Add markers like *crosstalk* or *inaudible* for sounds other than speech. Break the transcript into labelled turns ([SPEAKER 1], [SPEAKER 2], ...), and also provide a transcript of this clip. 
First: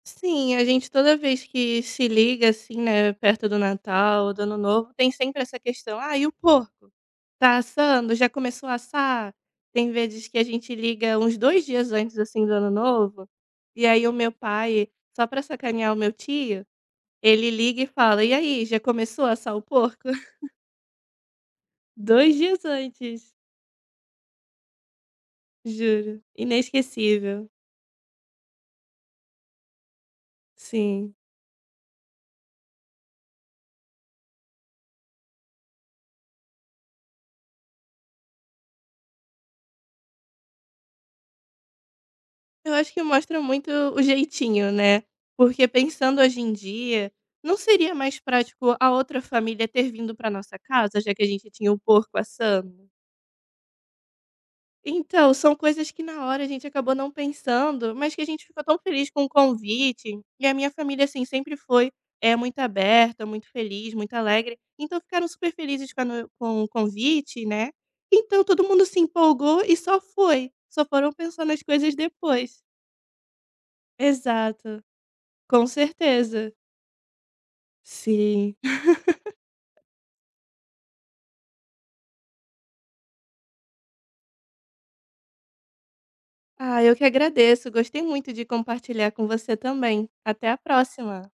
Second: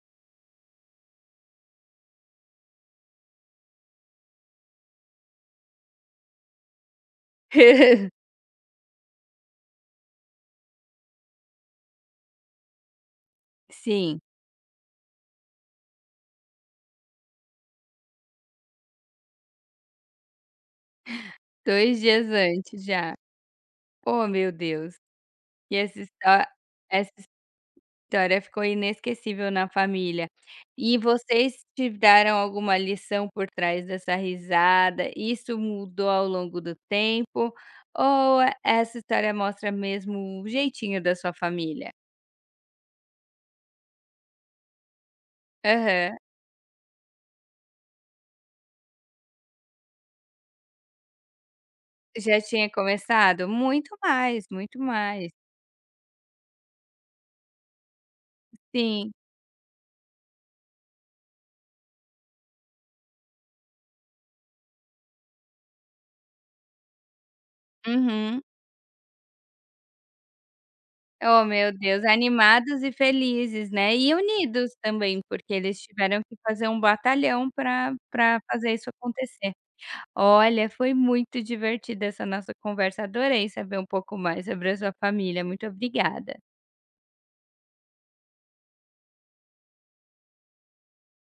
[SPEAKER 1] Sim, a gente toda vez que se liga, assim, né, perto do Natal ou do Ano Novo, tem sempre essa questão: "Ah, e o porco? Tá
[SPEAKER 2] *laughs*
[SPEAKER 1] assando? Já começou assar?". Tem vezes que a gente liga uns 2 dias antes, assim, do Ano Novo, e aí o
[SPEAKER 2] Sim.
[SPEAKER 1] meu pai, só para sacanear o meu tio, ele liga e fala: "E aí, já começou a assar o porco?". *giggles*
[SPEAKER 2] 2 dias
[SPEAKER 1] 2 dias
[SPEAKER 2] antes já.
[SPEAKER 1] antes.
[SPEAKER 2] Ó meu Deus, que essa
[SPEAKER 1] Juro,
[SPEAKER 2] hista que essa
[SPEAKER 1] inesquecível.
[SPEAKER 2] história ficou inesquecível na família. E
[SPEAKER 1] Sim.
[SPEAKER 2] vocês tiveram alguma lição por trás dessa risada, isso mudou ao longo do tempo, ou e essa história mostra mesmo o jeitinho da sua família?
[SPEAKER 1] Eu acho que mostra muito o jeitinho, né, porque
[SPEAKER 2] Aham.
[SPEAKER 1] pensando hoje em dia, não seria mais prático a outra família ter vindo para nossa casa, já que a gente tinha o porco
[SPEAKER 2] Já tinha
[SPEAKER 1] assando?
[SPEAKER 2] começado? Muito mais, muito
[SPEAKER 1] Então,
[SPEAKER 2] mais.
[SPEAKER 1] são coisas que na hora a gente acabou não pensando, mas que a gente ficou tão feliz
[SPEAKER 2] Sim.
[SPEAKER 1] com o convite, e a minha família, assim, sempre foi, eh, muito aberta, muito feliz, muito alegre, então ficaram super felizes com a no com o convite, né,
[SPEAKER 2] Uhum.
[SPEAKER 1] então todo mundo se empolgou e só foi, só foram pensar
[SPEAKER 2] Ó
[SPEAKER 1] nas
[SPEAKER 2] meu
[SPEAKER 1] coisas
[SPEAKER 2] Deus
[SPEAKER 1] depois.
[SPEAKER 2] animados e felizes, né, e unidos
[SPEAKER 1] Exato,
[SPEAKER 2] também, porque
[SPEAKER 1] com
[SPEAKER 2] eles tiveram que
[SPEAKER 1] certeza.
[SPEAKER 2] fazer um batalhão pra pra
[SPEAKER 1] Sim.
[SPEAKER 2] fazer isso
[SPEAKER 1] *laughs*
[SPEAKER 2] acontecer. Olha foi muito divertida essa nossa conversa, adorei saber um pouco mais sobre a sua família, muito obrigada.
[SPEAKER 1] Ah, eu que agradeço, gostei muito de compartilhar com você também. Até a próxima.